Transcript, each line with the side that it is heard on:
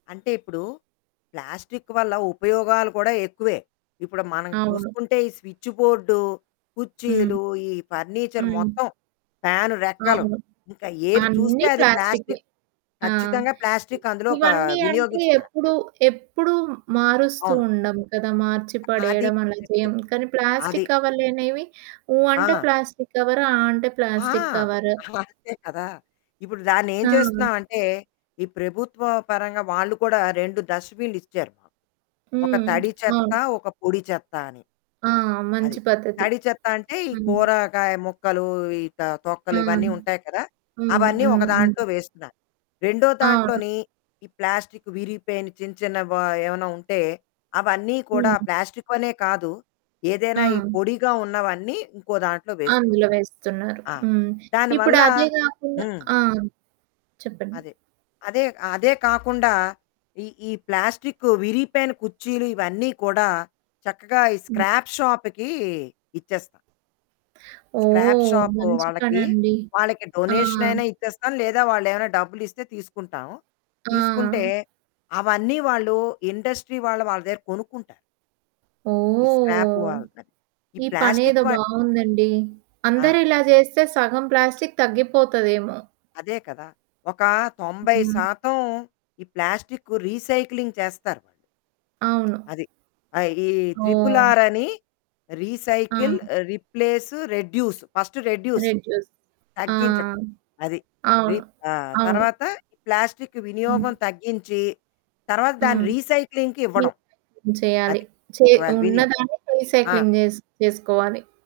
left: అంటే ఇప్పుడు ప్లాస్టిక్ వల్ల ఉపయోగాలు కూడా ఎక్కువే. ఇప్పుడు మనం
right: అవును.
left: చూసుకుంటే ఈ స్విచ్చు బోర్డు,
right: హ్మ్.
left: కుర్చీలు ఈ ఫర్నిచర్
right: హ్మ్.
left: మొత్తం. ఫ్యాను రెక్కలు.
right: అవును.
left: ఇంకా ఏది చూస్తే
right: అన్నీ
left: అది
right: ప్లాస్టిక్‌‌వే,
left: ప్లాస్టిక్
right: ఆ!
left: ఖచ్చితంగా ప్లాస్టిక్ అందులో ఒక
right: ఇవన్నీ అంటే
left: వినియోగిస్తారు.
right: ఎప్పుడు, ఎప్పుడూ మారుస్తూ
left: అవును.
right: ఉండం కదా! మార్చి
left: అది.
right: పడేయడం అలా
left: కరెక్ట్
right: చేయం. కానీ
left: అది.
right: ప్లాస్టిక్ కవర్లనేవి ఊ అంటే
left: ఆ!
right: Plastic cover. ఆ అంటే
left: ఆ!
right: Plastic cover.
left: అంతే కదా! ఇప్పుడు దాన్నేం
right: ఆ!
left: చేస్తున్నాామంటే, ఈ ప్రభుత్వ పరంగా వాళ్ళు కూడా 2 డస్ట్‌బిన్లు ఇచ్చారు మాట. ఒక
right: హ్మ్.
left: తడి చెత్త,
right: అవును.
left: ఒక పొడి చెత్త అని.
right: ఆ!
left: అది.
right: మంచి పద్ధతి.
left: తడి చెత్త అంటే ఈ
right: హ్మ్.
left: కూరగాయ ముక్కలు ఈ త
right: ఆ!
left: తొక్కలు ఇవన్నీ
right: హ్మ్.
left: ఉంటాయి కదా!
right: హ్మ్.
left: అవన్నీ ఒక
right: హ్మ్.
left: దాంట్లో వేస్తున్నాను. రెండో
right: అవును.
left: దాంట్లోని, ఈ ప్లాస్టిక్ విరిగిపోయిన చిన్న చిన్న వ ఏమైనా ఉంటే. అవన్నీ కూడా
right: హ్మ్.
left: ప్లాస్టిక్ వనే కాదు. ఏదైనా ఈ
right: ఆ!
left: పొడిగా ఉన్నవన్నీ ఇంకో దాంట్లో వేస్తున్నాం.
right: అందులో వేస్తున్నారు.
left: ఆ!
right: హ్మ్. ఇప్పుడు
left: దానివల్ల
right: అదే గాకుండా
left: హ్మ్.
right: ఆ! చెప్పండి.
left: అదే. అదే. అదే కాకుండా, ఈ ఈ ప్లాస్టిక్ విరిగిపోయైన కుర్చీలు ఇవన్నీ కూడా చక్కగా ఈ
right: హ్మ్.
left: స్క్రాప్ షాపుకి ఇచ్చేస్తాం. స్క్రాప్
right: ఓహ్!
left: షాప్
right: మంచి
left: వాళ్ళకి,
right: పనండి.
left: వాళ్ళకి
right: ఆ!
left: డొనేషన్ అయినా ఇచ్చేస్తాం. లేదా వాళ్ళేమైనా డబ్బులిస్తే తీసుకుంటాం.
right: ఆ!
left: తీసుకుంటే, అవన్నీ వాళ్ళు ఇండస్ట్రీ వాళ్ళు వాళ్ళ దగ్గర కొనుక్కుంటారు. ఈ స్క్రాప్
right: ఓహ్.
left: వాళ్ళద ఈ
right: ఈ
left: ప్లాస్టిక్
right: పనేదో
left: వాట్
right: బావుందండి. అందరూ
left: ఆ!
right: ఇలా చేస్తే సగం ప్లాస్టిక్ తగ్గిపోతదేమో.
left: అదే కదా! ఒక తొంబై
right: హ్మ్.
left: శాతం ఈ ప్లాస్టిక్కు రీసైక్లింగ్ చేస్తారు.
right: అవును.
left: అది. ఆ ఈ
right: ఓహ్!
left: త్రిపులార్ అని, రీసైకిల్
right: ఆ!
left: Replace reduce. First reduce.
right: Reduce ఆ!
left: తగ్గించడం. అది.
right: అవును.
left: రిప్ ఆ
right: అవును.
left: తర్వాత ఈ ప్లాస్టిక్
right: హ్మ్.
left: వినియోగం తగ్గించి, తర్వాత దాని
right: హ్మ్.
left: రీసైక్లింగ్‌కి ఇవ్వడం.
right: రీసైక్లింగ్ చేయాలి.
left: అది.
right: చే
left: ఒకవేళ వినియో
right: ఉన్నదాన్ని
left: ఆ!
right: రీసైక్లింగ్ జేస్ చేసుకోవాలి.